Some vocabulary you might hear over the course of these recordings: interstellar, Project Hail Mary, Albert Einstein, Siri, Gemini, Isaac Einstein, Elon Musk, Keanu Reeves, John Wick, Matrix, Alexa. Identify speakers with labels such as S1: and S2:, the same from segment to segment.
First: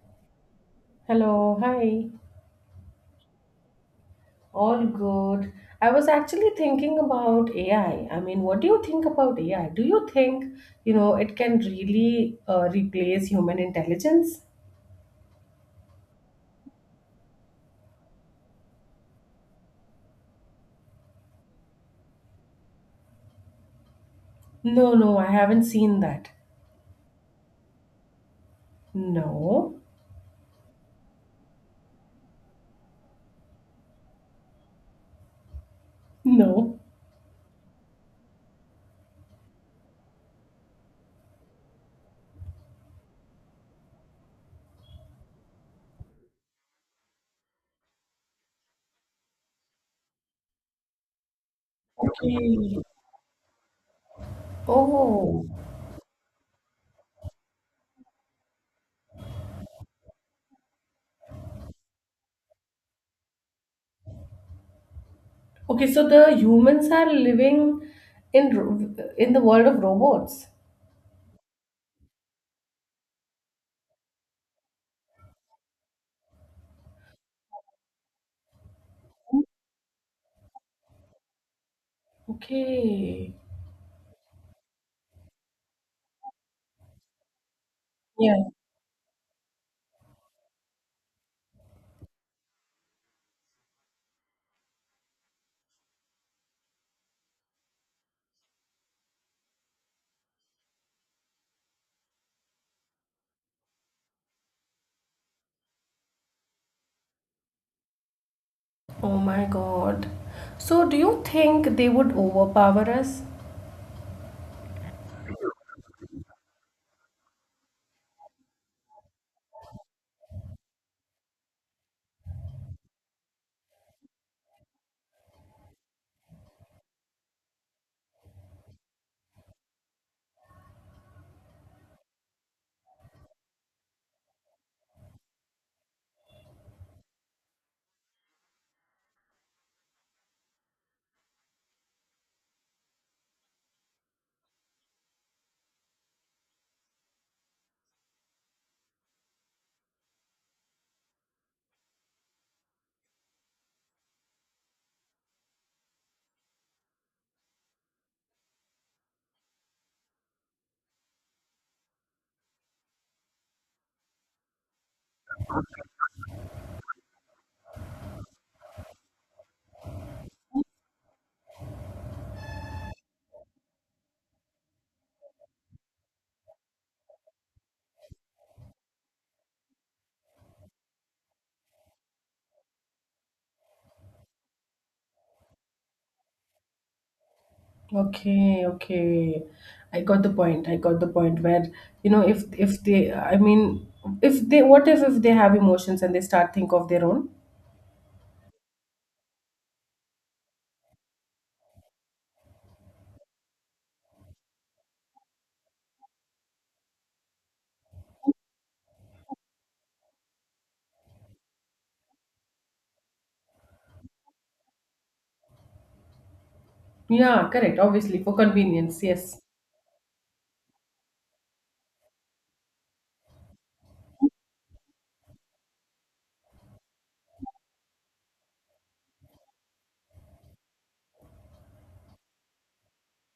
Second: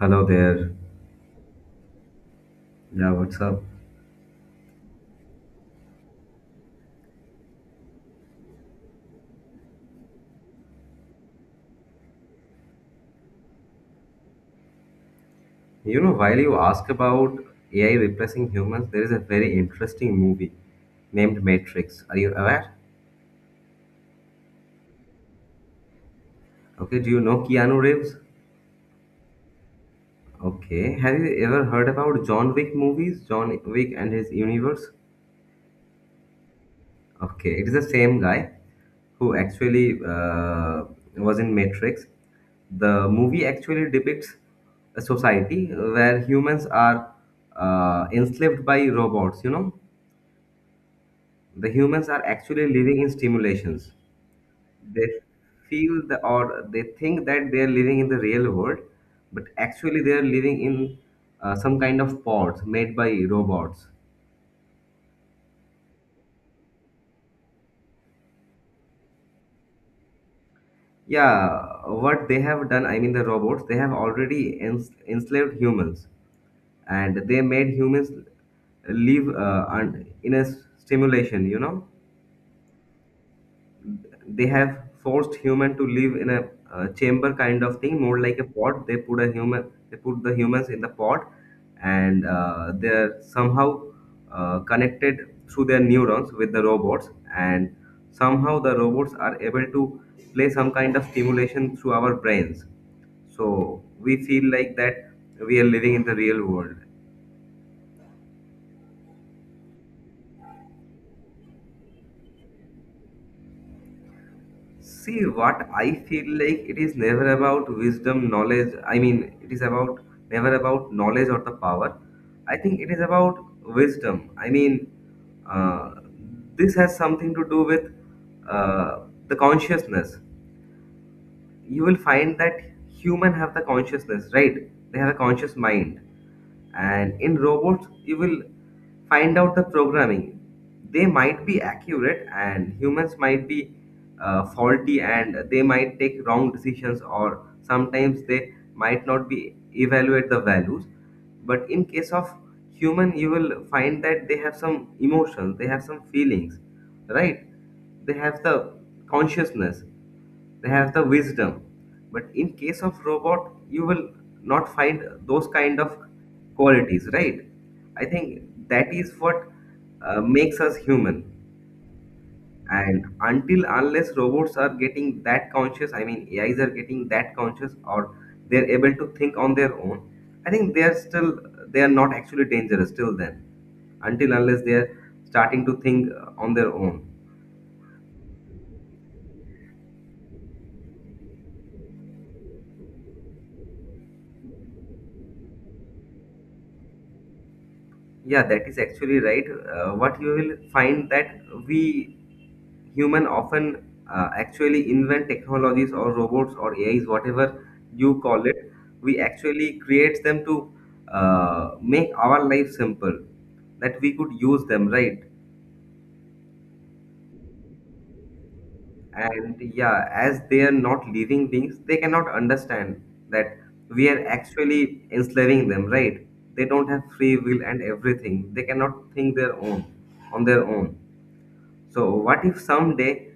S1: Hello there.
S2: Hello, hi.
S1: Yeah, what's up?
S2: All good. I was actually thinking about AI. I mean, what do you think about AI? Do you think, it can really replace human intelligence?
S1: You know, while you ask about AI replacing humans, there is a very interesting movie named Matrix. Are you aware?
S2: No, no, I haven't seen that.
S1: Okay, do you know Keanu Reeves?
S2: No,
S1: Okay, have you ever heard about John Wick movies? John Wick and his universe?
S2: no.
S1: Okay, it is the same guy who actually was in Matrix. The movie actually depicts a society where humans are enslaved by robots, you know? The humans are actually
S2: Okay.
S1: living in simulations. They
S2: Oh,
S1: feel the, or they think that they are living in the real world, but actually they are living in some kind of pods made by robots.
S2: okay. So the humans are living in in the world of robots.
S1: Yeah, what they have done, I mean the robots, they have already enslaved humans, and they made humans live in a stimulation. You know.
S2: Okay.
S1: They have forced human to live in a chamber kind of thing, more like a
S2: Yeah.
S1: pot. They put a human, they put the humans in the pot, and they're somehow connected through their neurons with the robots, and somehow the robots are able to play some kind of stimulation through our brains, so we feel like that we are living in the real world.
S2: Oh my God. So do you think they would overpower us?
S1: See, what I feel like, it is never about wisdom, knowledge. I mean, it is about, never about knowledge or the power. I think it is about wisdom. I mean, uh, this has something to do with uh, the consciousness. You will find that human have the consciousness, right? They have a conscious mind. And in robots you will find out the programming. They might be accurate and humans might be faulty, and they might take wrong decisions, or sometimes they might not be evaluate the values. But in case of human, you will find that they have some emotions, they have some feelings, right? They have the consciousness, they have the wisdom. But in case of robot, you will not find those kind of qualities, right? I think that is what makes us human. And until unless robots are getting that conscious, I mean AIs are getting that conscious or they're able to think on their own, I think they are not actually dangerous till then. Until unless they are starting to think on their own.
S2: Okay, okay. I got the point. I got the point where, you know, if they, what if they have emotions and they start think of their own?
S1: Yeah, that is actually right. What you will find that we human often actually invent technologies or robots or AIs, whatever you call it. We actually create them to make our life simple, that we could use them, right?
S2: Yeah, correct. Obviously, for convenience, yes.
S1: And yeah, as they are not living beings, they cannot understand that we are actually enslaving them, right? They don't have free will and everything. They cannot think their own, on their own. So what if someday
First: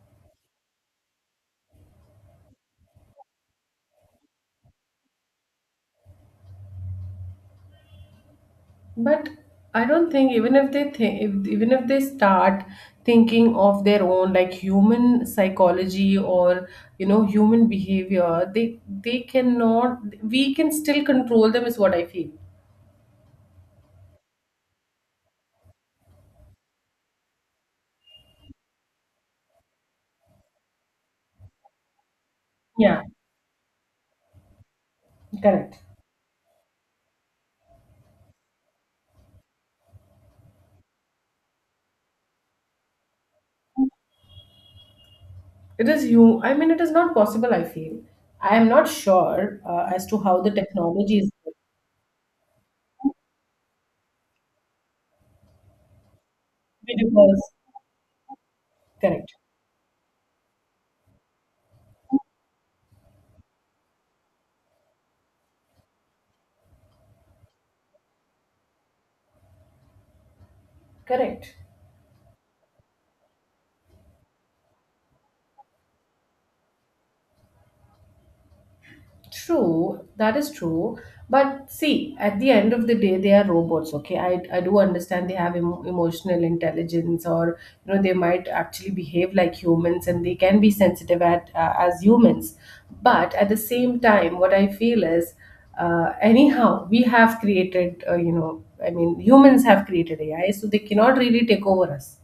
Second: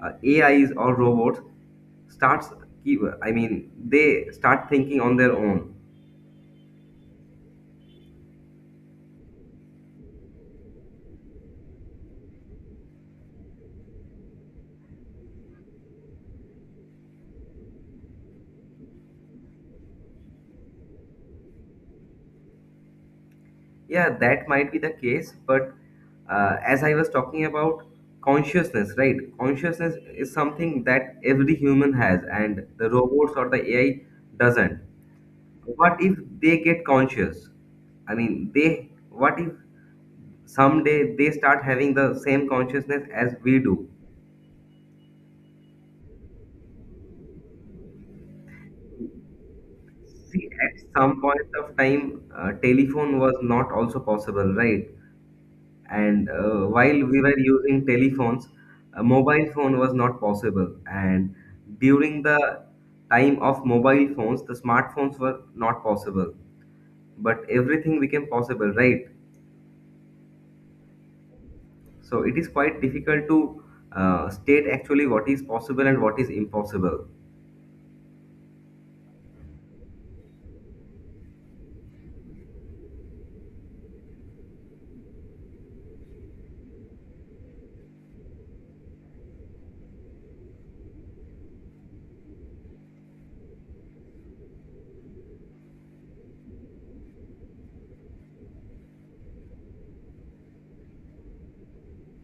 S1: AIs or robots starts keep, I mean they start thinking on their own?
S2: But I don't think even if they think, if, even if they start thinking of their own, like human psychology or you know human behavior, they cannot. We can still control them, is what I feel.
S1: Yeah, that might be the case, but as I was talking about consciousness, right? Consciousness is something that every human has, and the
S2: Yeah,
S1: robots or the AI doesn't.
S2: correct.
S1: What if they get conscious? I mean, they. What if someday they start having the same consciousness as we do?
S2: It is not possible, I feel. I am not sure as to how the
S1: See, at
S2: technology
S1: some
S2: is
S1: point of time, telephone was not also possible, right? And while we were
S2: because
S1: using telephones, a
S2: correct.
S1: mobile phone was not possible. And during the time of mobile phones, the smartphones were not possible. But everything became possible, right?
S2: Correct.
S1: So it is quite difficult to state actually what is possible and what is impossible.
S2: True, that is true. But see, at the end of the day, they are robots. Okay, I do understand they have emotional intelligence, or you know, they might actually behave like humans, and they can be sensitive at as humans. But at the same time, what I feel is, anyhow, we have created, you know, I mean, humans have created AI, so they cannot really take over us.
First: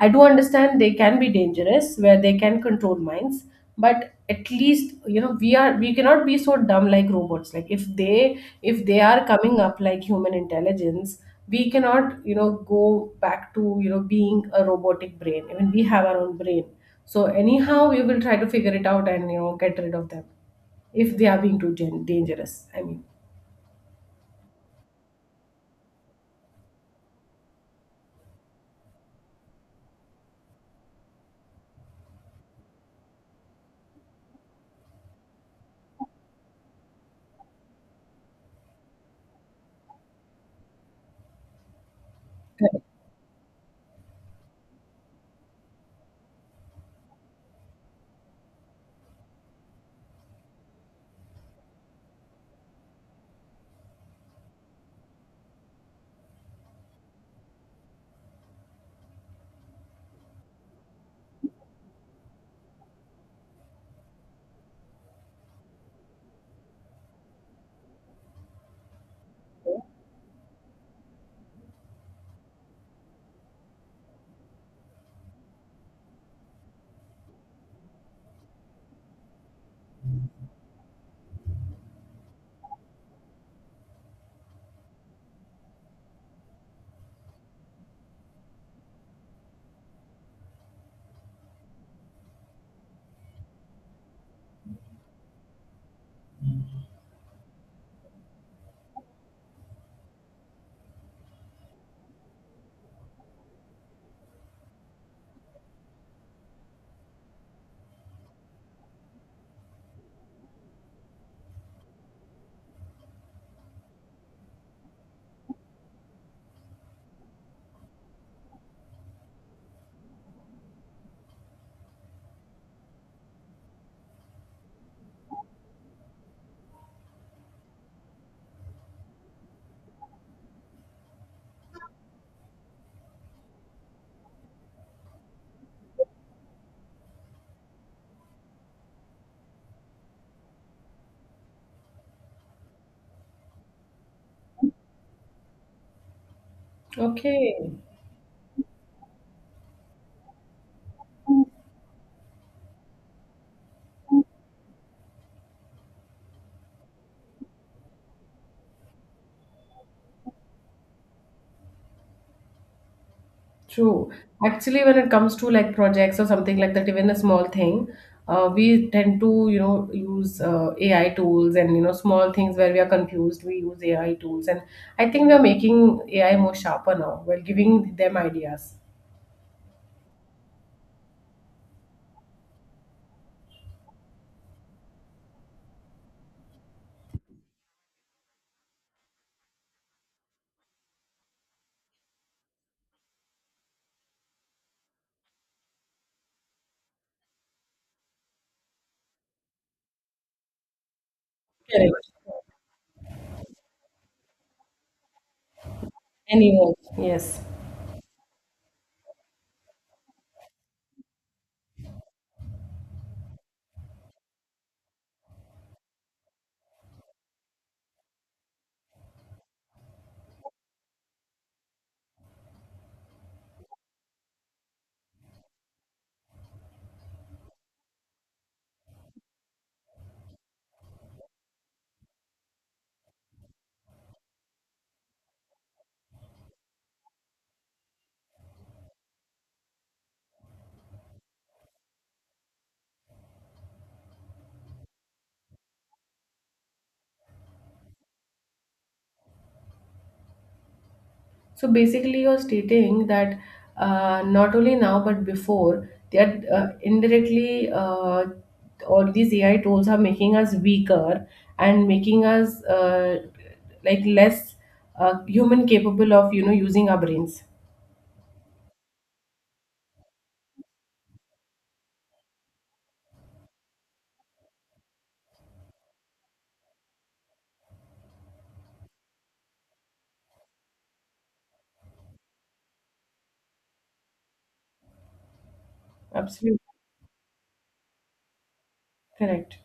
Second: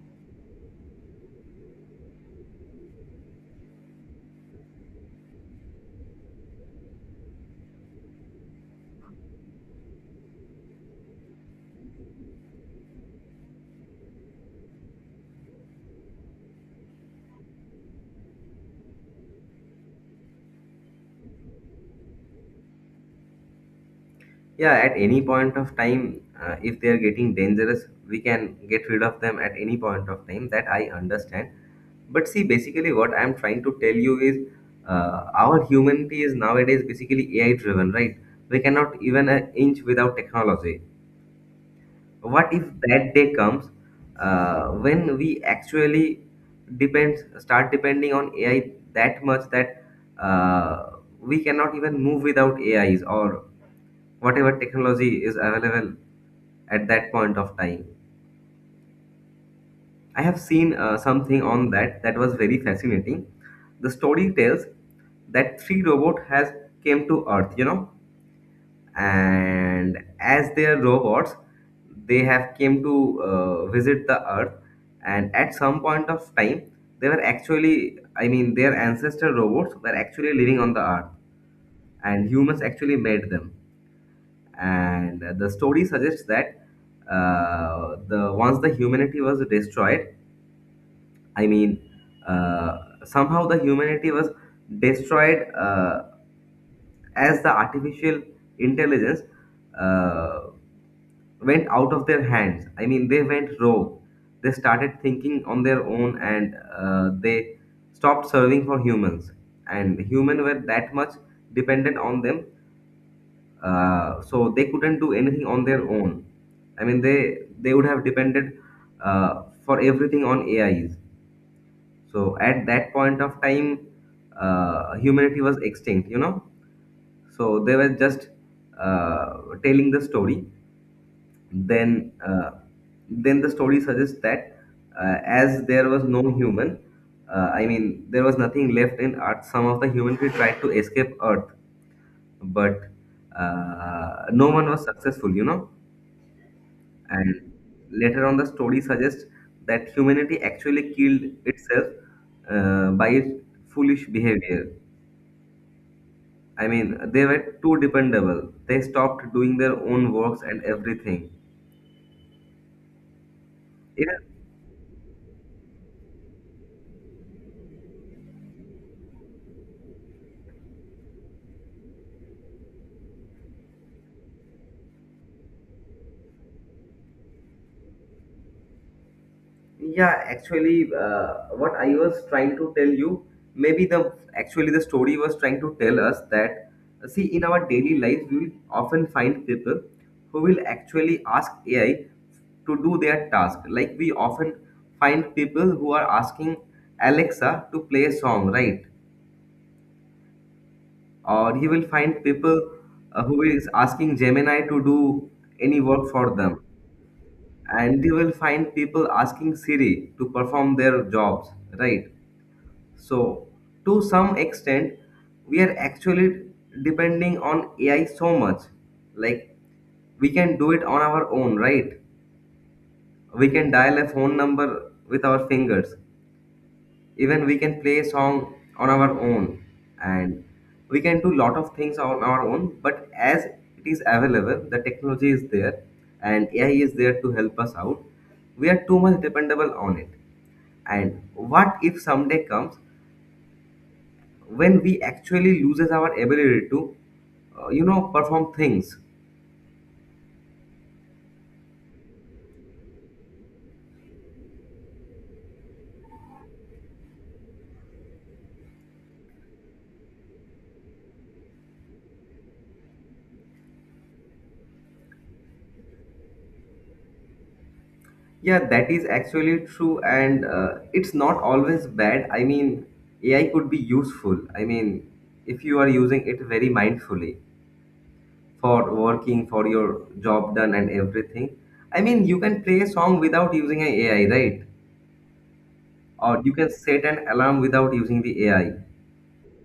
S2: I do understand they can be dangerous where they can control minds, but at least you know we cannot be so dumb like robots. Like if they are coming up like human intelligence, we cannot you know go back to you know being a robotic brain. I mean we have our own brain. So anyhow, we will try to figure it out and you know get rid of them if they are being too dangerous. I mean,
S1: Yeah, at any point of time, if they are getting dangerous, we can get rid of them at any point of time, that I understand. But see, basically what I'm trying to tell you is our humanity is nowadays basically AI driven, right? We cannot even an inch without technology. What if
S2: correct.
S1: that day comes when we actually depends start depending on AI that much that uh, we cannot even move without AIs or whatever technology is available. At that point of time, I have seen something on that that was very fascinating. The story tells that three robot has came to earth, you know, and as they are robots, they have came to visit the earth. And at some point of time, they were actually, I mean their ancestor robots were actually living on the earth, and humans actually made them. And the story suggests that the once the humanity was destroyed, I mean uh, somehow the humanity was destroyed as the artificial intelligence uh, went out of their hands. I mean, they went rogue. They started thinking on their own, and they stopped serving for humans. And humans were that much dependent on them, so they couldn't do anything on their own. I mean, they would have depended for everything on AIs. So at that point of time, humanity was extinct. You know, so they were just uh, telling the story. Then then the story suggests that as there was no human, I mean there was nothing left in earth, some of the humanity tried to escape earth, but no one was successful, you know. And
S2: Okay.
S1: later on the story suggests that humanity actually killed itself by its foolish behavior. I mean they were too dependable, they stopped doing their own works and everything. It.
S2: True. Actually, when it comes to like projects or something like that, even a small thing, we tend to, you know, use AI tools and, you know, small things where we are confused, we use AI tools. And I think we are making AI more sharper now. We're giving them ideas.
S1: Yeah, actually, what I was trying to tell you, maybe the actually the story was trying to tell us that, see, in our daily lives, we will often find people who will actually ask AI to do their task. Like we often find people who are asking Alexa to play a song, right? Or he will
S2: Correct.
S1: find people who is asking Gemini to do any work for them,
S2: Anyone. Yes.
S1: and you will find people asking Siri to perform their jobs, right? So, to some extent, we are actually depending on AI so much. Like, we can do it on our own, right? We can dial a phone number with our fingers. Even we can play a song on our own. And we can do lot of things on our own. But as it is available, the technology is there and AI is there to help us out. We are too much dependable on it. And what if someday comes when we actually loses our ability to you know perform things.
S2: So basically, you're stating that not only now but before they are indirectly all these AI tools are making us weaker and making us like less human capable of you know using our brains.
S1: Yeah, that is actually true, and it's not always bad. I mean, AI could be useful. I mean, if you are using it very mindfully for working for your job done and everything, I mean you can play a song without using an AI, right? Or you
S2: Absolutely
S1: can set an alarm without using the AI.
S2: correct.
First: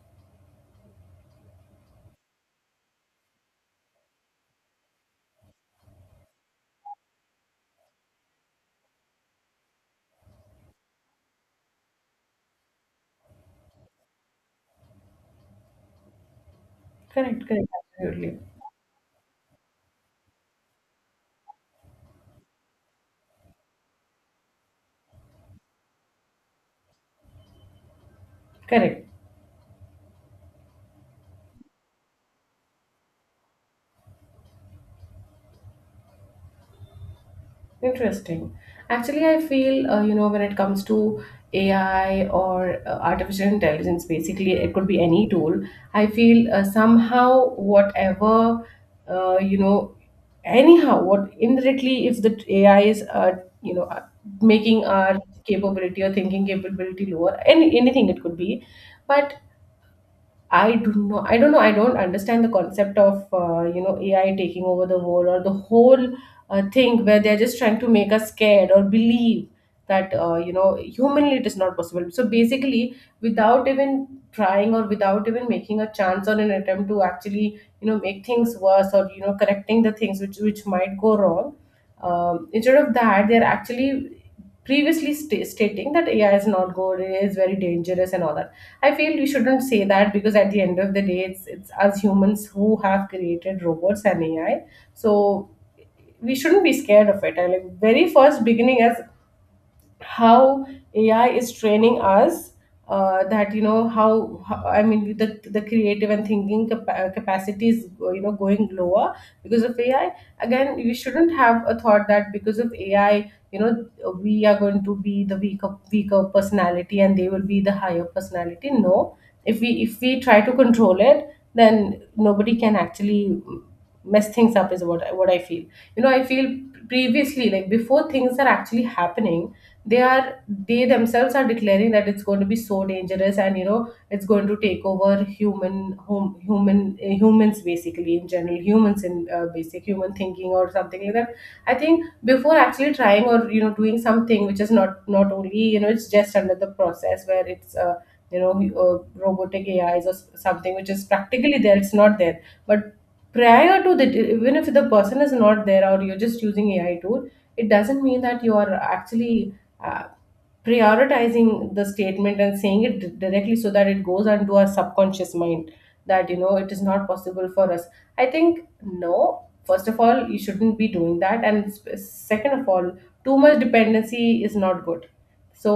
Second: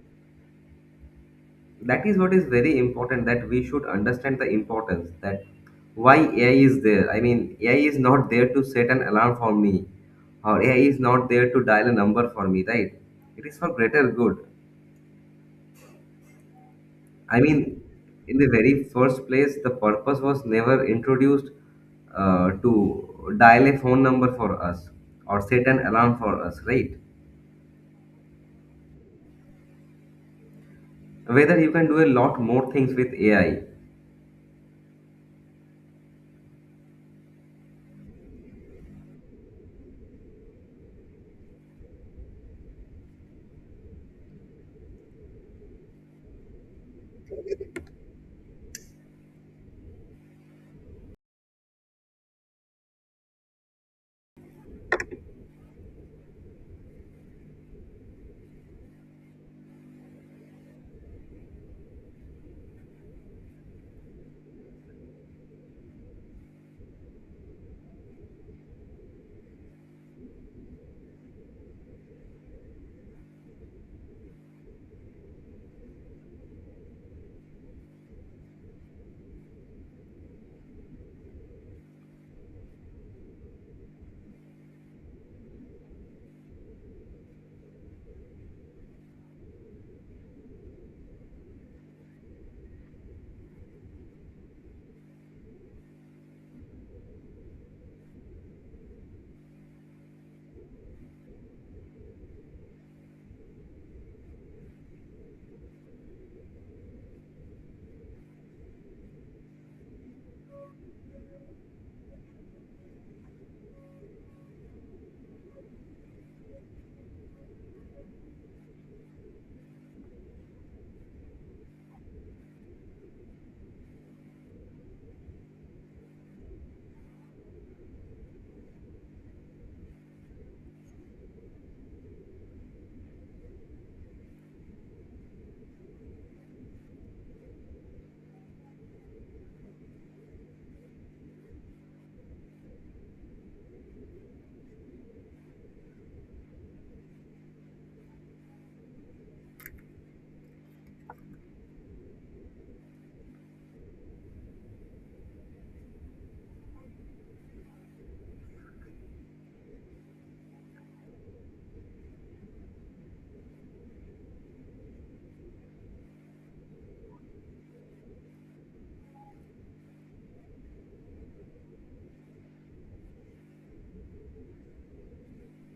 S1: That is what is very important, that we should understand the importance that why AI is there. I mean AI is not there to set an alarm for me, or AI is not there to dial a number for me, right? It is for greater good. I
S2: Correct.
S1: mean
S2: Correct.
S1: in
S2: Absolutely
S1: the very first place the purpose was never introduced to dial a phone number for us or set an alarm for us, right?
S2: correct.
S1: Whether you can do a lot more things with AI.
S2: Interesting. Actually, I feel, you know, when it comes to AI or artificial intelligence, basically, it could be any tool. I feel somehow, whatever, you know, anyhow, what indirectly, if the AI is, you know, making our capability or thinking capability lower, anything it could be. But I do not. I don't know. I don't understand the concept of you know AI taking over the world or the whole thing where they're just trying to make us scared or believe that you know humanly it is not possible. So basically, without even trying or without even making a chance or an attempt to actually you know make things worse or you know correcting the things which might go wrong, instead of that, they're actually previously stating that AI is not good, A I is very dangerous, and all that. I feel we shouldn't say that because at the end of the day, it's us humans who have created robots and AI. So we shouldn't be scared of it. And like very first beginning, as how AI is training us that you know how I mean the creative and thinking capacity is you know going lower because of AI. Again, we shouldn't have a thought that because of AI, you know, we are going to be the weaker personality and they will be the higher personality. No, if we try to control it, then nobody can actually mess things up is what what I feel. You know, I feel previously like before things are actually happening they themselves are declaring that it's going to be so dangerous and you know it's going to take over humans, basically in general humans in basic human thinking or something like that. I think before actually trying or you know doing something which is not only you know it's just under the process where it's you know uh, robotic AIs or something which is practically there, it's not there, but prior to that, even if the person is not there or you're just using AI tool, it doesn't mean that you are actually uh, prioritizing the statement and saying it directly so that it goes onto our subconscious mind that you know it is not possible for us. I think no, first of all you shouldn't be doing that, and second of all too much dependency is not good. So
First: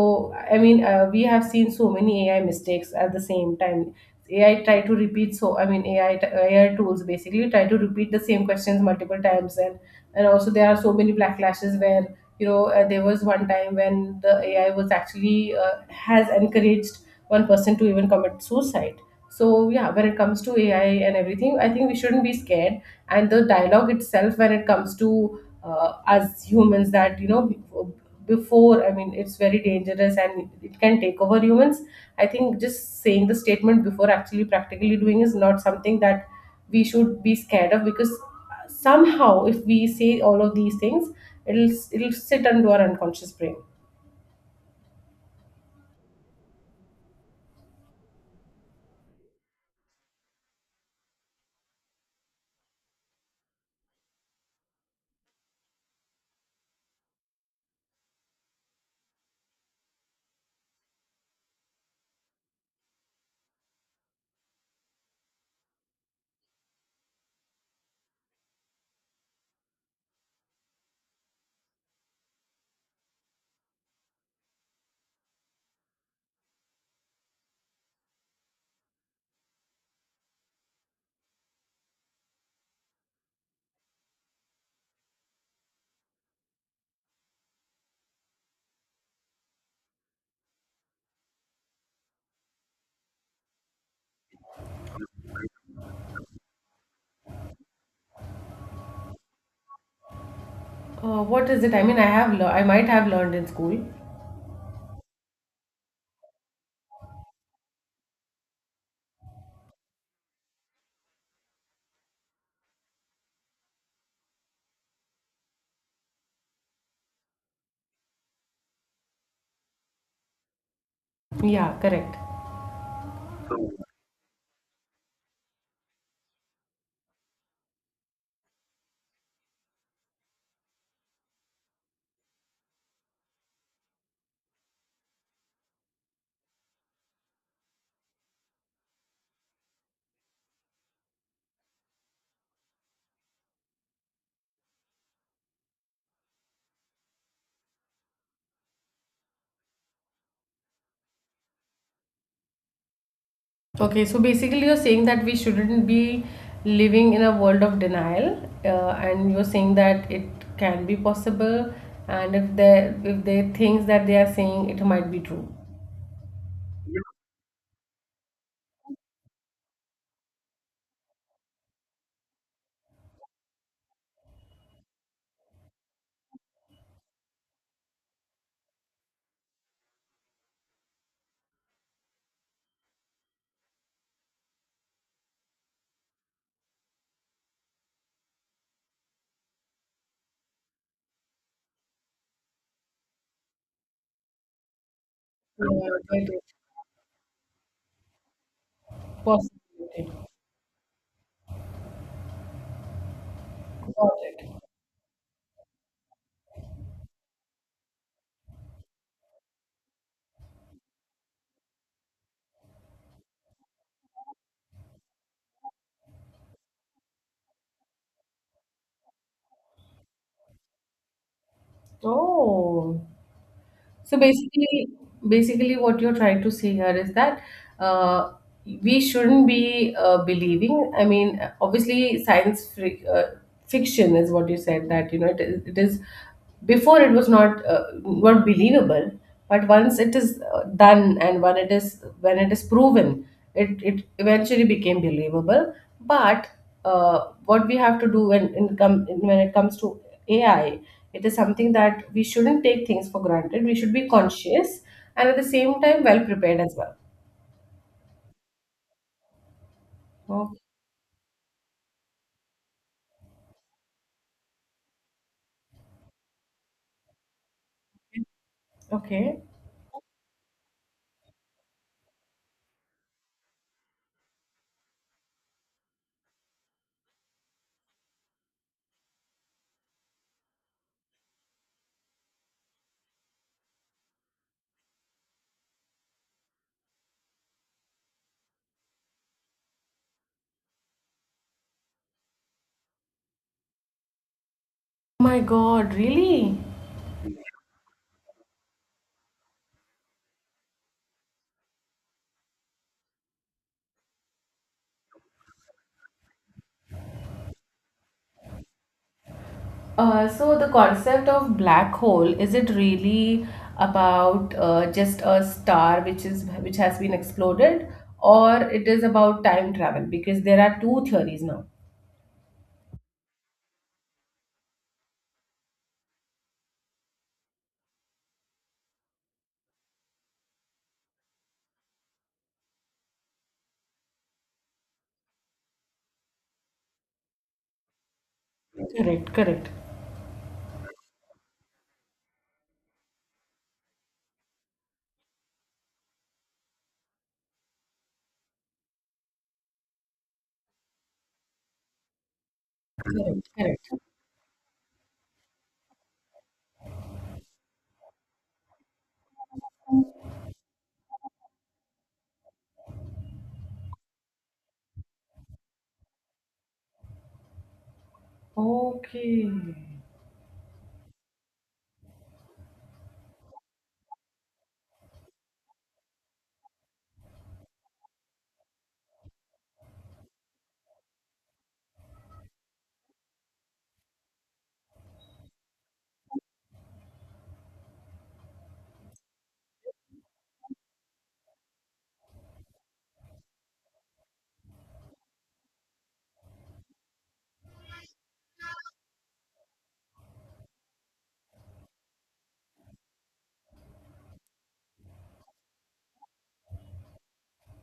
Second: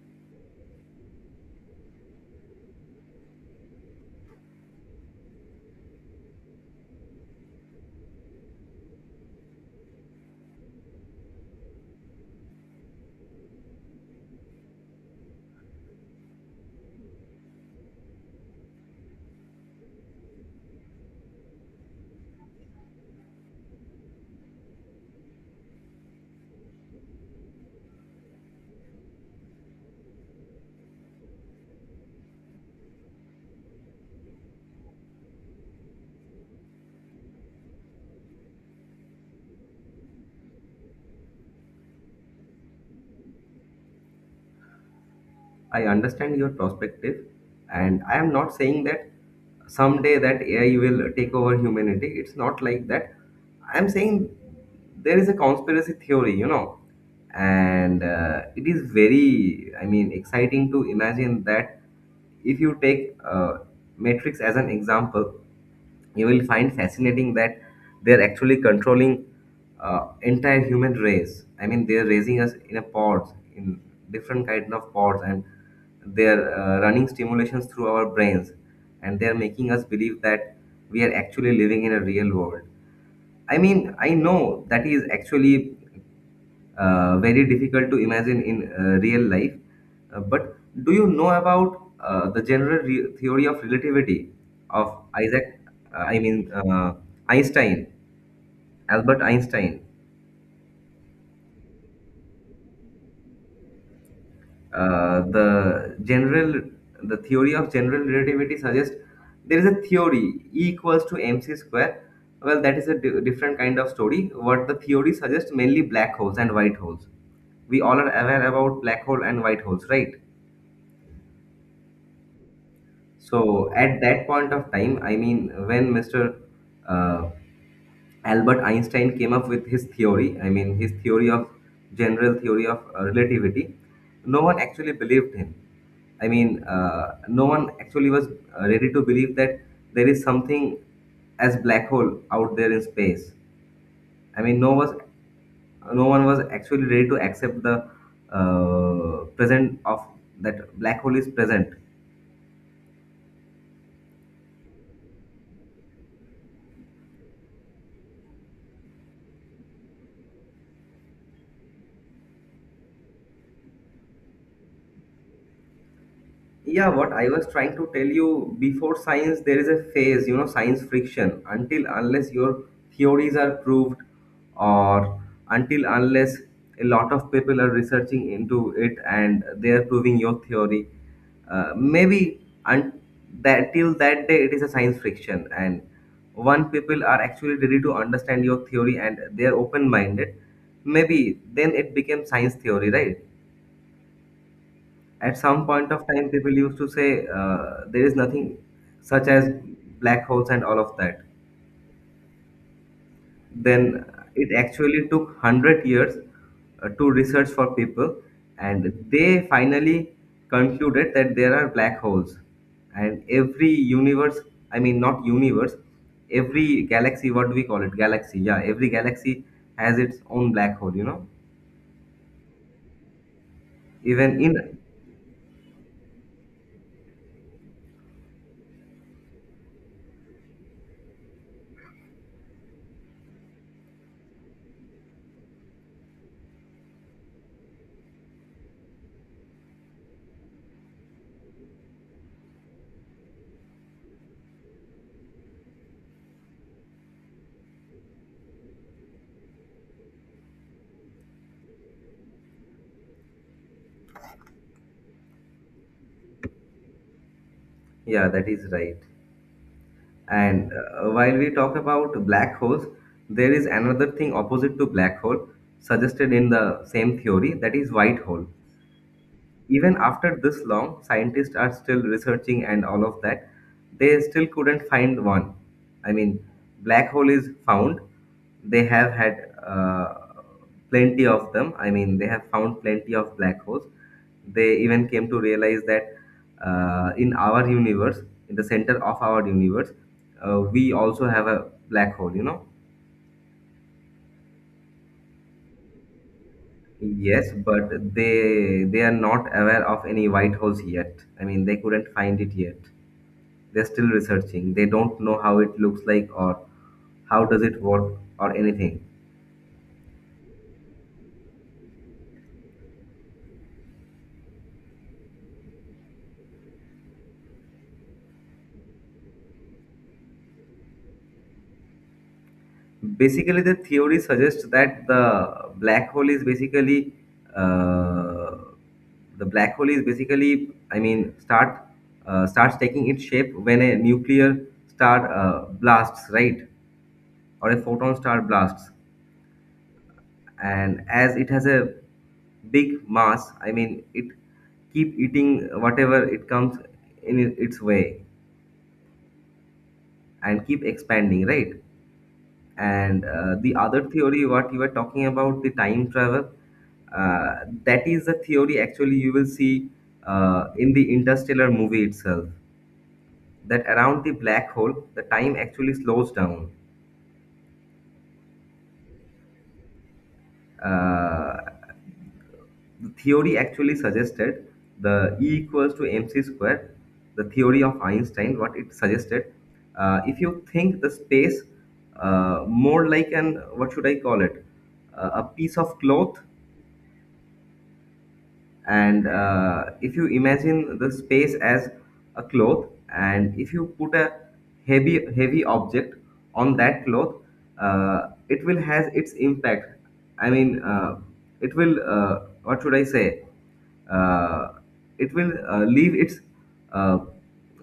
S2: I mean we have seen so many AI mistakes at the same time. AI try to repeat, so I mean AI tools basically try to repeat the same questions multiple times, and also there are so many backlashes where you know there was one time when the AI was actually has encouraged one person to even commit suicide. So yeah, when it comes to AI and everything, I think we shouldn't be scared. And the dialogue itself, when it comes to us humans, that you know before I mean it's very dangerous and it can take over humans. I think just saying the statement before actually practically doing is not something that we should be scared of, because somehow if we say all of these things, it'll sit into our unconscious brain.
S1: I understand your perspective, and I am not saying that someday that AI will take over humanity. It's not like that. I'm saying there is a conspiracy theory, you know, and it is very, I mean, exciting to imagine that if you take Matrix as an example, you will find fascinating that they're actually controlling entire human race. I mean, they're raising us in a pods, in different kind of pods, and they're running stimulations through our brains, and they're making us believe that we are actually living in a real world. I mean, I know that is actually very difficult to imagine in real life. But do you know about the theory of relativity of Isaac, uh, I mean uh, Einstein, Albert Einstein?
S2: What is it? I mean, I have lear I might have learned in school.
S1: The general, the theory of general relativity suggests there is a theory E equals to mc square. Well, that is a different kind of story. What the theory suggests mainly black holes and white holes. We all are aware about black hole and white holes, right?
S2: Yeah, correct.
S1: So at that point of time, I mean, when Mr. Uh, Albert Einstein came up with his theory, I mean, his theory of general theory of relativity, no one actually believed him. I mean, no one actually was ready to believe that there is something as black hole out there in space. I mean, no one was actually ready to accept the present of that black hole is present.
S2: Okay, so basically you're saying that we shouldn't be living in a world of denial, and you're saying that it can be possible, and if they things that they are saying, it might be true.
S1: Yeah, what I was trying to tell you, before science, there is a phase, you know, science friction. Until unless your theories are proved, or until unless a lot of people are researching into it and they are proving your theory, uh, maybe un- that till that day it is a science friction. And one people are actually ready to understand your theory and they are open minded, maybe then it became science theory, right? At some point of
S2: Yeah, I
S1: time,
S2: do.
S1: people used to say there is nothing such as
S2: Possibility.
S1: black holes and all of that. Then
S2: Got
S1: it
S2: it.
S1: actually took 100 years to research for people, and they finally concluded that there are black holes. And every universe, I mean, not universe, every galaxy, what do we call it? Galaxy, yeah, every galaxy has its own black hole, you know?
S2: Oh, so
S1: Even in,
S2: basically, basically, what you're trying to say here is that uh, we shouldn't be believing. I mean, obviously, science fric fiction is what you said that you know it is. It is before it was not not believable, but once it is done and when it is proven, it eventually became believable. But what we have to do when when it comes to AI. It is something that we shouldn't take things for granted. We should be conscious and at the same time well prepared as well.
S1: yeah, that is right.
S2: Oh,
S1: And while we talk about black holes, there is another thing opposite to black hole suggested in the same theory that is white hole,
S2: okay.
S1: even after this long, scientists are still researching and all of that. They still couldn't find one. I mean, black hole is found. They have had plenty of them. I mean, they have found plenty of black holes. They even came to realize that in our universe, in the center of our universe, we also have a black hole, you know.
S2: My God, really?
S1: Yes, but they are not aware of any white holes yet. I mean, they couldn't find it yet. They're still researching, they don't know how it looks like, or how does it work, or anything.
S2: So the concept of black hole, is it really about just a star which is which has been exploded, or it is about time travel? Because there are two theories now.
S1: Basically the theory suggests that the black hole is basically uh, the black hole is basically I mean start starts taking its shape when a nuclear star blasts, right, or a photon star blasts,
S2: Correct, correct,
S1: and as it has a big mass, I mean it keep eating whatever it comes in its way and keep expanding, right. And
S2: correct,
S1: the
S2: correct.
S1: other theory what you were talking about, the time travel, uh, that is a theory actually you will see in the Interstellar movie itself, that around the black hole the time actually slows down.
S2: Okay.
S1: uh, the theory actually suggested the E equals to mc square, the theory of Einstein, what it suggested. If you think the space more like an, what should I call it, a piece of cloth, and if you imagine the space as a cloth and if you put a heavy object on that cloth, it will has its impact. I mean it will what should I say, uh, it will leave its uh,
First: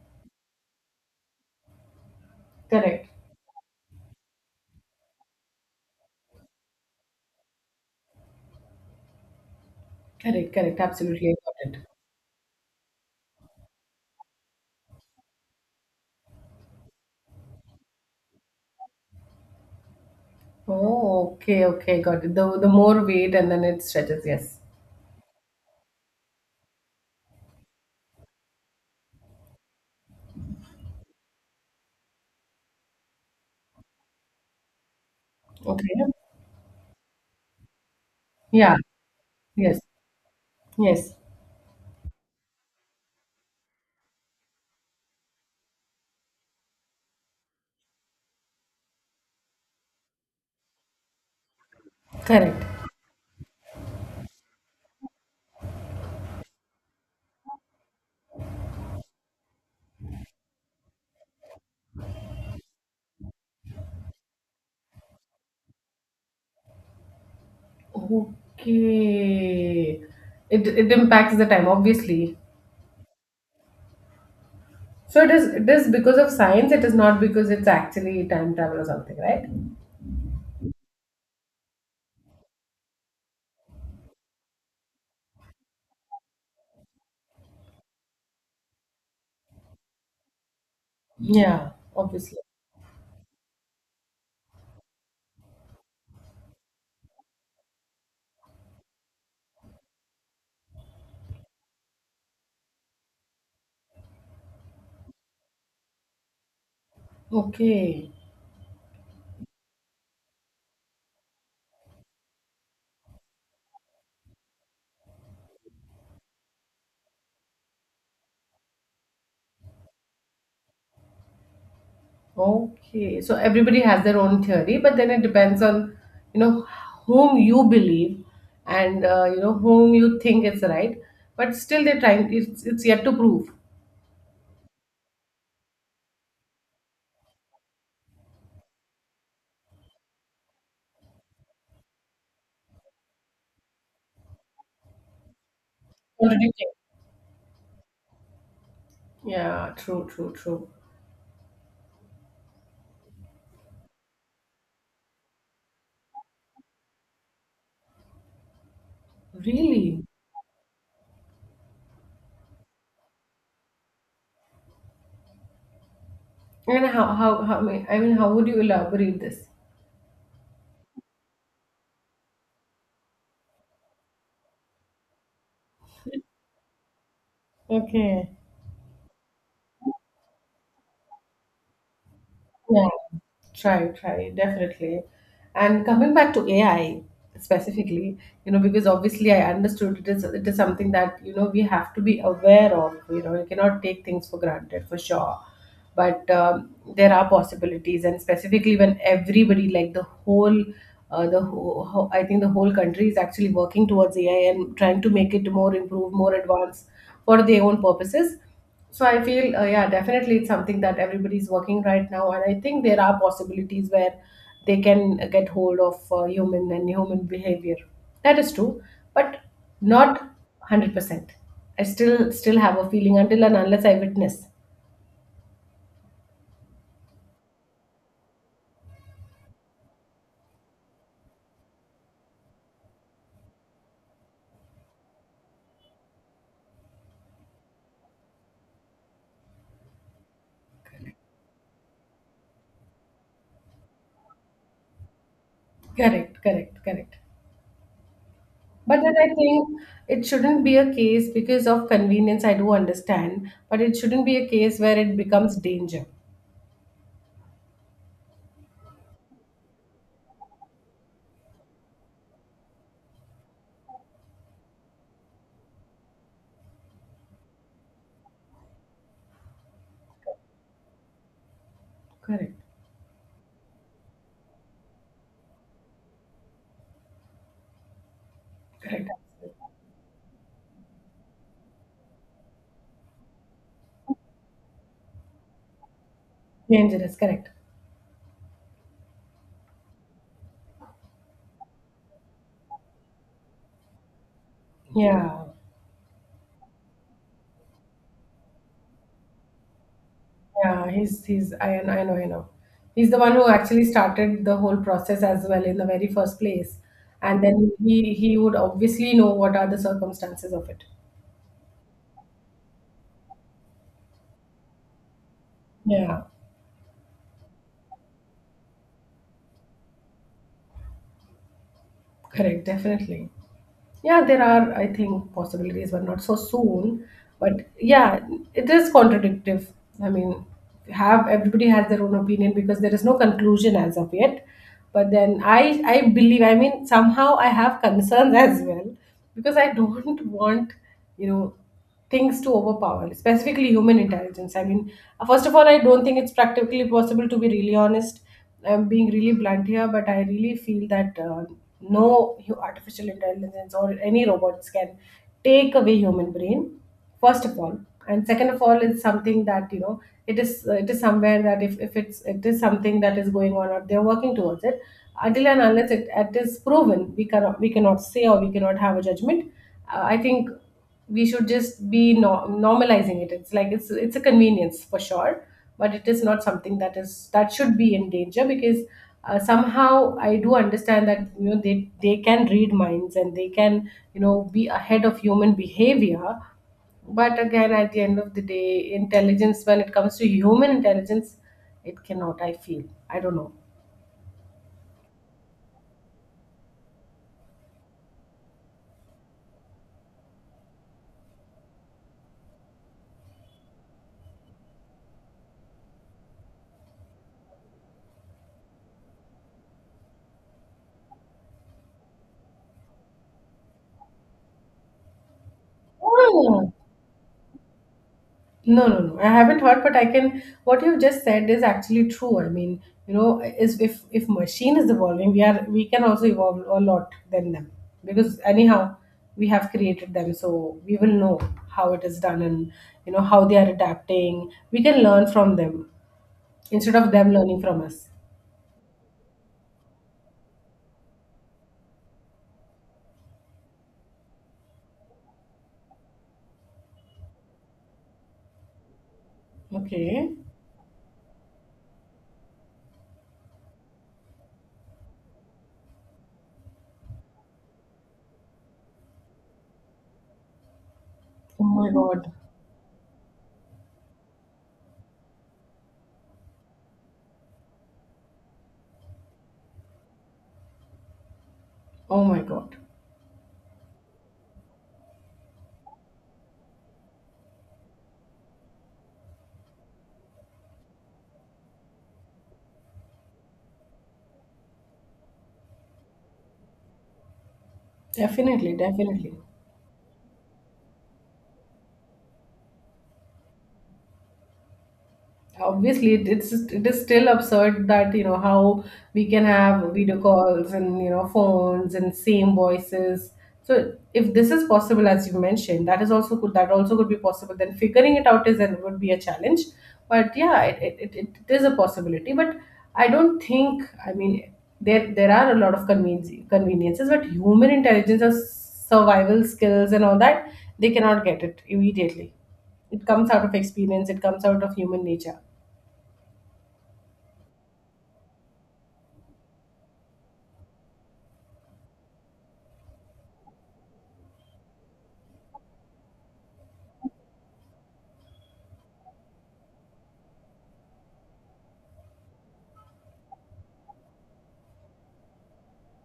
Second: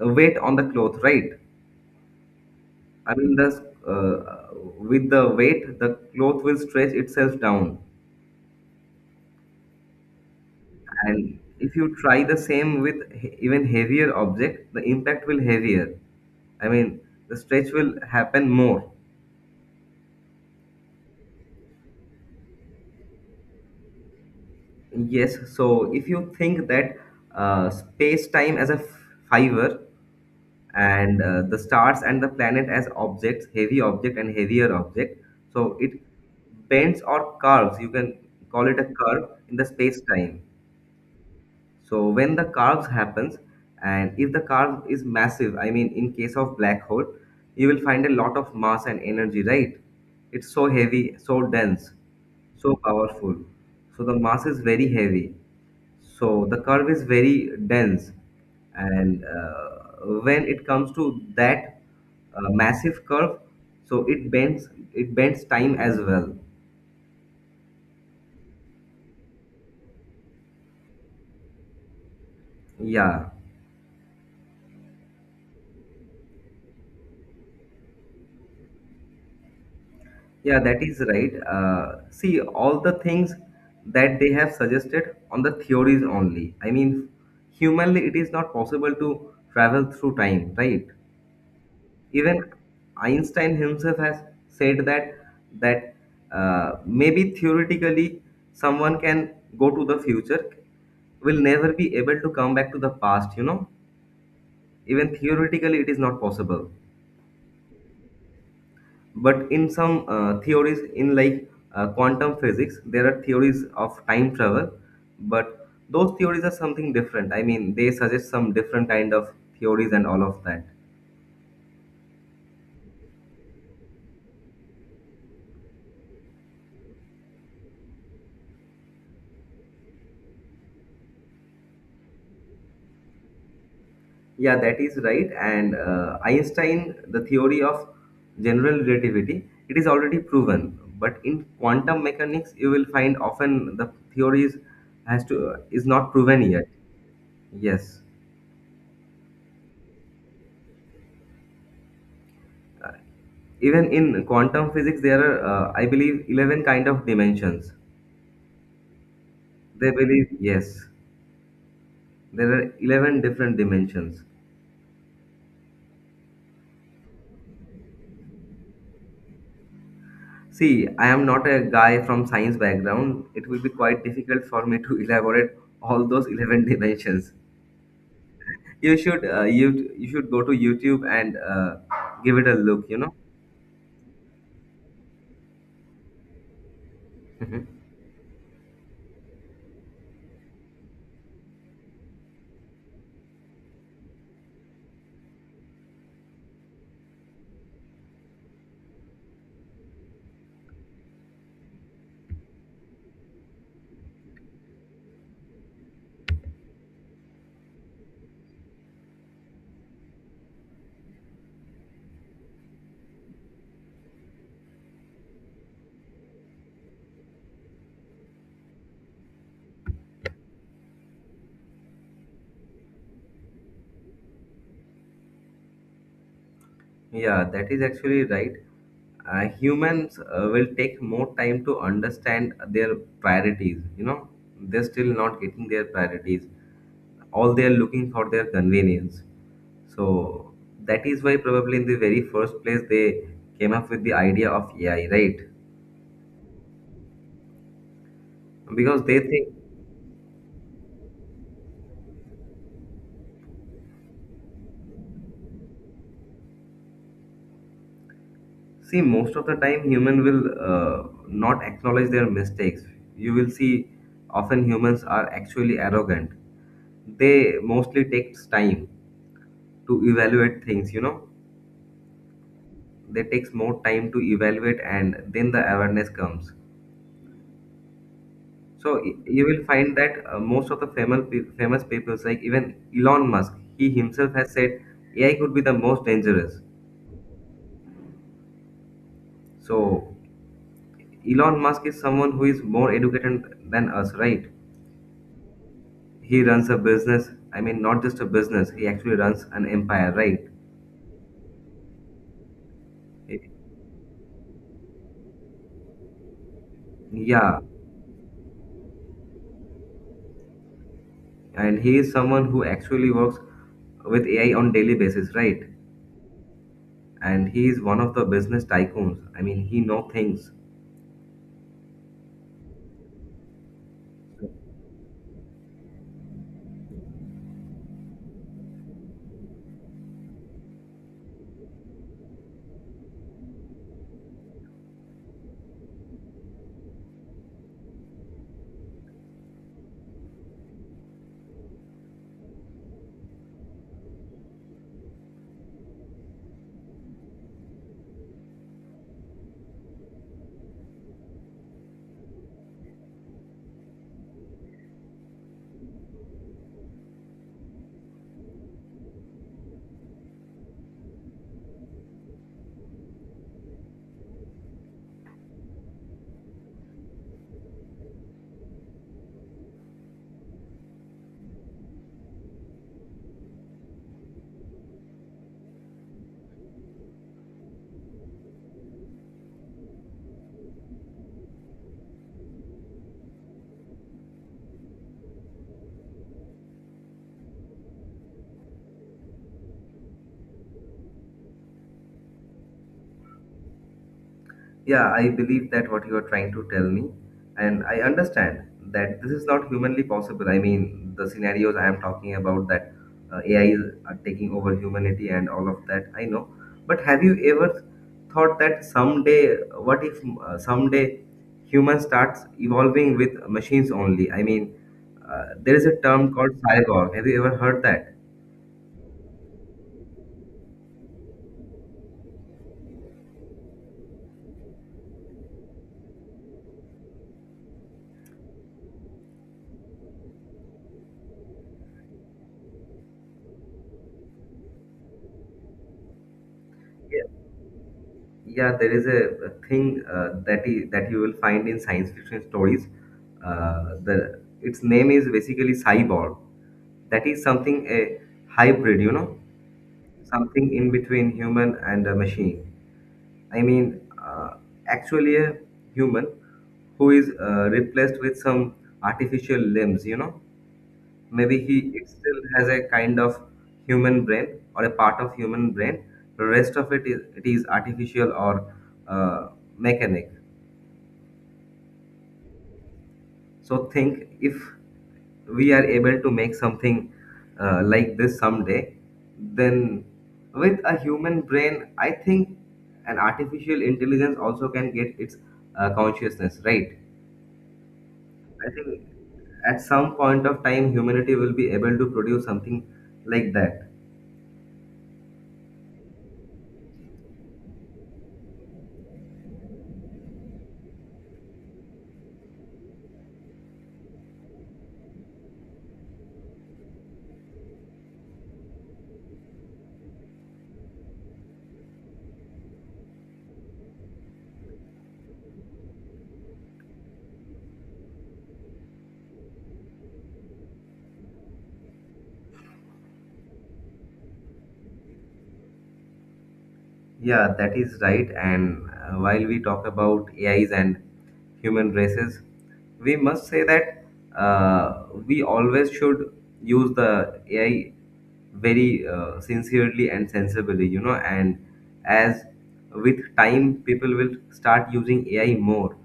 S1: weight on the cloth, right.
S2: Correct.
S1: I mean the, with the weight the cloth will stretch itself down.
S2: Correct, correct. Absolutely, I
S1: And
S2: got
S1: if
S2: it.
S1: you try the same with even heavier object, the impact will heavier. I mean, the stretch will happen more.
S2: Oh, okay, okay, got it. The more weight and then it stretches, yes.
S1: Yes, so if you think that space time as a fiber, and the stars and the planet as objects, heavy object and heavier object, so it
S2: Okay.
S1: bends or curves, you can call
S2: Yeah,
S1: it a curve in the
S2: yes,
S1: space time.
S2: yes.
S1: So when the curves happens, and if the curve is massive, I mean, in case of black hole, you will find a lot of mass and energy, right? It's so heavy, so dense,
S2: Correct.
S1: so powerful. So the mass is very heavy. So the curve is very dense, and when it comes to that massive curve, so it bends time as well.
S2: Okay. It impacts the time, obviously.
S1: Yeah.
S2: So it is because of science, it is not because it's actually time travel or something, right?
S1: Yeah, that is right. See, all the things that they have suggested on the theories only. I mean, humanly, it is not possible to travel through time, right?
S2: Yeah, obviously.
S1: Even Einstein himself has said that maybe theoretically someone can go to the future, will never be able to come back to the past. You know, even theoretically, it is not possible.
S2: Okay.
S1: But in some theories in like quantum physics, there are theories of time travel, but those theories are something different. I mean, they suggest some different kind of theories and all of that.
S2: Okay, so everybody has their own theory, but then it depends on, you know, whom you believe and you know whom you think is right. But still, they're trying. It's yet to prove.
S1: Yeah, that is right. And Einstein, the theory of general relativity, it is already proven, but in quantum mechanics you will find often the theories has to is not proven yet.
S2: Contradicting.
S1: Yes,
S2: Yeah, true, true, true.
S1: even in quantum physics there are, I believe, 11 kind of dimensions. They
S2: Really?
S1: believe, yes, there are 11 different dimensions.
S2: And how I mean, how would you elaborate this?
S1: See, I am not a guy from science background. It will be quite difficult for me to elaborate all those 11 dimensions.
S2: Okay.
S1: You should you should go to YouTube and give it a look,
S2: Yeah,
S1: you know.
S2: try, try, definitely. And coming back to AI specifically, you know, because obviously I understood it is something that, you know, we have to be aware of. You know, you cannot take things for granted for sure. But there are possibilities, and specifically when everybody, like the whole, I think the whole country is actually working towards AI and trying to make it more improved, more advanced for their own purposes. So I feel, yeah, definitely it's something that everybody's working right now, and I think there are possibilities where they can get hold of human and human behavior. That is true, but not 100%. I still still have a feeling until and unless I witness.
S1: Yeah, that is actually right. Humans will take more time to understand their priorities. You know, they're still not getting their priorities. All they are looking for their convenience. So that is why probably in the very first place they came up with the idea of AI, right?
S2: Correct, correct, correct. But
S1: Because
S2: then
S1: they
S2: I
S1: think,
S2: think it shouldn't be a case because of convenience. I do understand, but it shouldn't be a case where it becomes danger.
S1: see, most of the time, human will not acknowledge their mistakes. You will see often humans are actually arrogant. They mostly takes time to evaluate things, you know.
S2: Correct,
S1: They takes more time to evaluate and then the awareness comes. So
S2: correct.
S1: you will find that most of the famous people, like even Elon Musk, he himself has said AI could be the most dangerous.
S2: Dangerous, correct.
S1: So Elon Musk is someone who is more educated than us, right?
S2: Yeah.
S1: He runs a business. I mean, not just a business. He actually runs an empire, right?
S2: Yeah, he's I know, I know. He's the one who actually started the whole process as well in the very first place. And
S1: Yeah,
S2: then he would obviously know what are the circumstances of it.
S1: and he is someone who actually works with AI on daily basis, right?
S2: Yeah.
S1: And he is one of the business tycoons. I mean, he know things.
S2: Correct, definitely. Yeah, there are, I think, possibilities, but not so soon. But yeah, it is contradictive. I mean, have everybody has their own opinion because there is no conclusion as of yet. But then I believe, I mean, somehow I have concerns as well because I don't want, you know, things to overpower, specifically human intelligence. I mean, first of all, I don't think it's practically possible to be really honest. I'm being really blunt here, but I really feel that no hu- artificial intelligence or any robots can take away human brain. First of all, and second of all, it's something that you know, it is somewhere that if it is something that is going on or they're working towards it until and unless it is proven. We cannot say or we cannot have a judgment. I think we should just be normalizing it. It's like it's a convenience for sure, but it is not something that is that should be in danger because somehow I do understand that you know they can read minds and they can, you know, be ahead of human behavior. But again, at the end of the day, intelligence, when it comes to human intelligence, it cannot, I feel. I don't know.
S1: Yeah, I believe that what you are trying to tell me, and I understand that this is not humanly possible. I mean, the scenarios I am talking about, that AI is taking over humanity and all of that, I know. But have you ever thought that someday, what if someday human starts evolving with machines only? I mean, there is a term called cyborg. Have you ever heard that?
S2: No, no, no. I haven't heard, but I can. What you just said is actually true. I mean, you know, is if machine is evolving, we can also evolve a lot than them because anyhow we have created them, so we will know how it is done and you know how they are adapting. We can learn from them instead of them learning from us.
S1: Yeah, there is a thing that you will find in science fiction stories. The its name is basically cyborg. That is something a hybrid, you know,
S2: Okay.
S1: something in between human and a machine. I mean, uh, actually a human who is replaced with some artificial limbs, you know,
S2: Oh
S1: maybe
S2: my
S1: he
S2: god.
S1: still has a kind of human brain or a part of human brain, the rest of it is artificial or uh, mechanic.
S2: Oh my god.
S1: So think if we are able to make something like this someday, then with a human brain I think an artificial intelligence also can get its consciousness, right. I
S2: Definitely, definitely.
S1: think at some point of time humanity will be able to produce something like that.
S2: Obviously, it's, it is still absurd that you know how we can have video calls and you know phones and same voices. So if this is possible, as you mentioned, that is also could, that also could be possible. Then figuring it out is and would be a challenge. But yeah, it it is a possibility, but I don't think, I mean, there are a lot of conveniences, but human intelligence or survival skills and all that, they cannot get it immediately. It comes out of experience, it comes out of human nature.
S1: Yeah, that is right. And while we talk about AIs and human races, we must say that we always should use the AI very sincerely and sensibly, you know. And as with time, people will start using AI more.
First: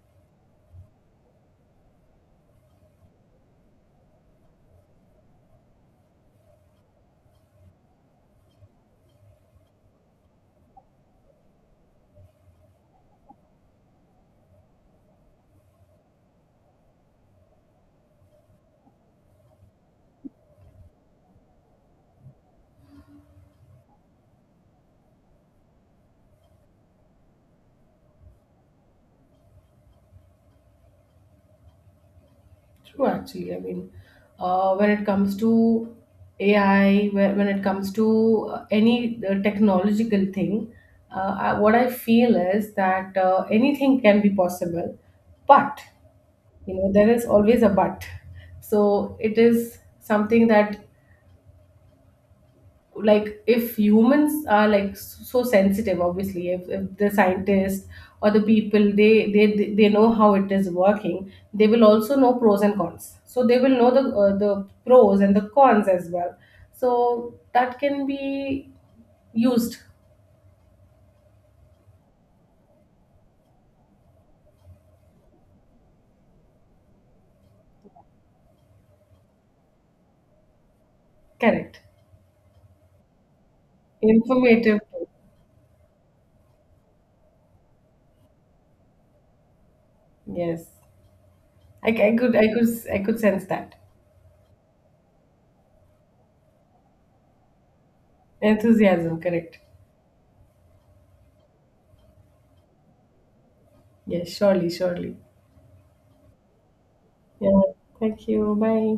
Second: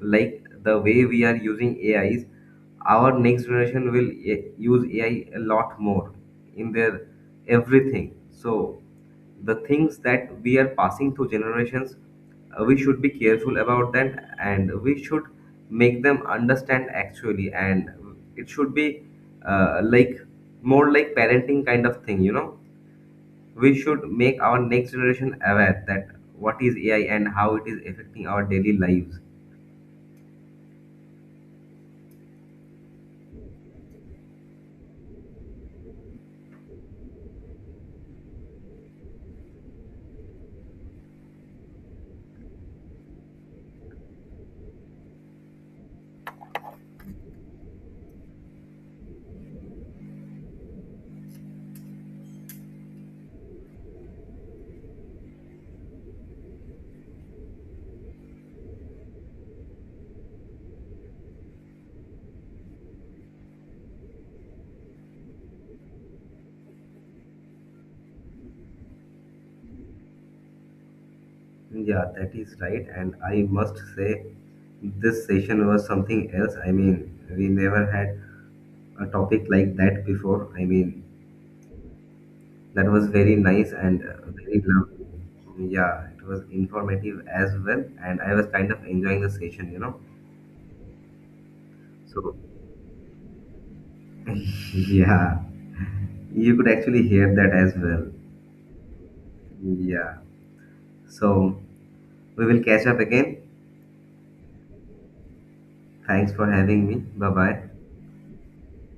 S1: Like the way we are using AIs, our next generation will use AI a lot more in their everything. So the things that we are passing through generations, we should be careful about that, and we should make them understand actually, and it should be like more like parenting kind of thing, you know, we should make our next generation aware that what is AI and how it is affecting our daily lives.
S2: True, actually. I mean, when it comes to AI, when it comes to any technological thing, what I feel is that anything can be possible, but you know, there is always a but. So it is something that, like, if humans are like so sensitive, obviously if the scientists or the people, they know how it is working, they will also know pros and cons, so they will know the pros and the cons as well, so that can be used.
S1: Yeah, that is right, and I must say this session was something else. I mean, we never had a topic like that before. I mean,
S2: Correct.
S1: that was very nice and very
S2: Informative.
S1: lovely. Yeah, it was informative as well, and I was kind of enjoying the session, you know.
S2: Yes. I, I could
S1: So,
S2: i could i could sense that
S1: yeah, you could actually hear that as well.
S2: enthusiasm. Correct.
S1: Yeah. So, we will catch up again.
S2: Yes, surely, surely.
S1: Thanks for having me. Bye
S2: Yeah,
S1: bye.
S2: thank you. Bye.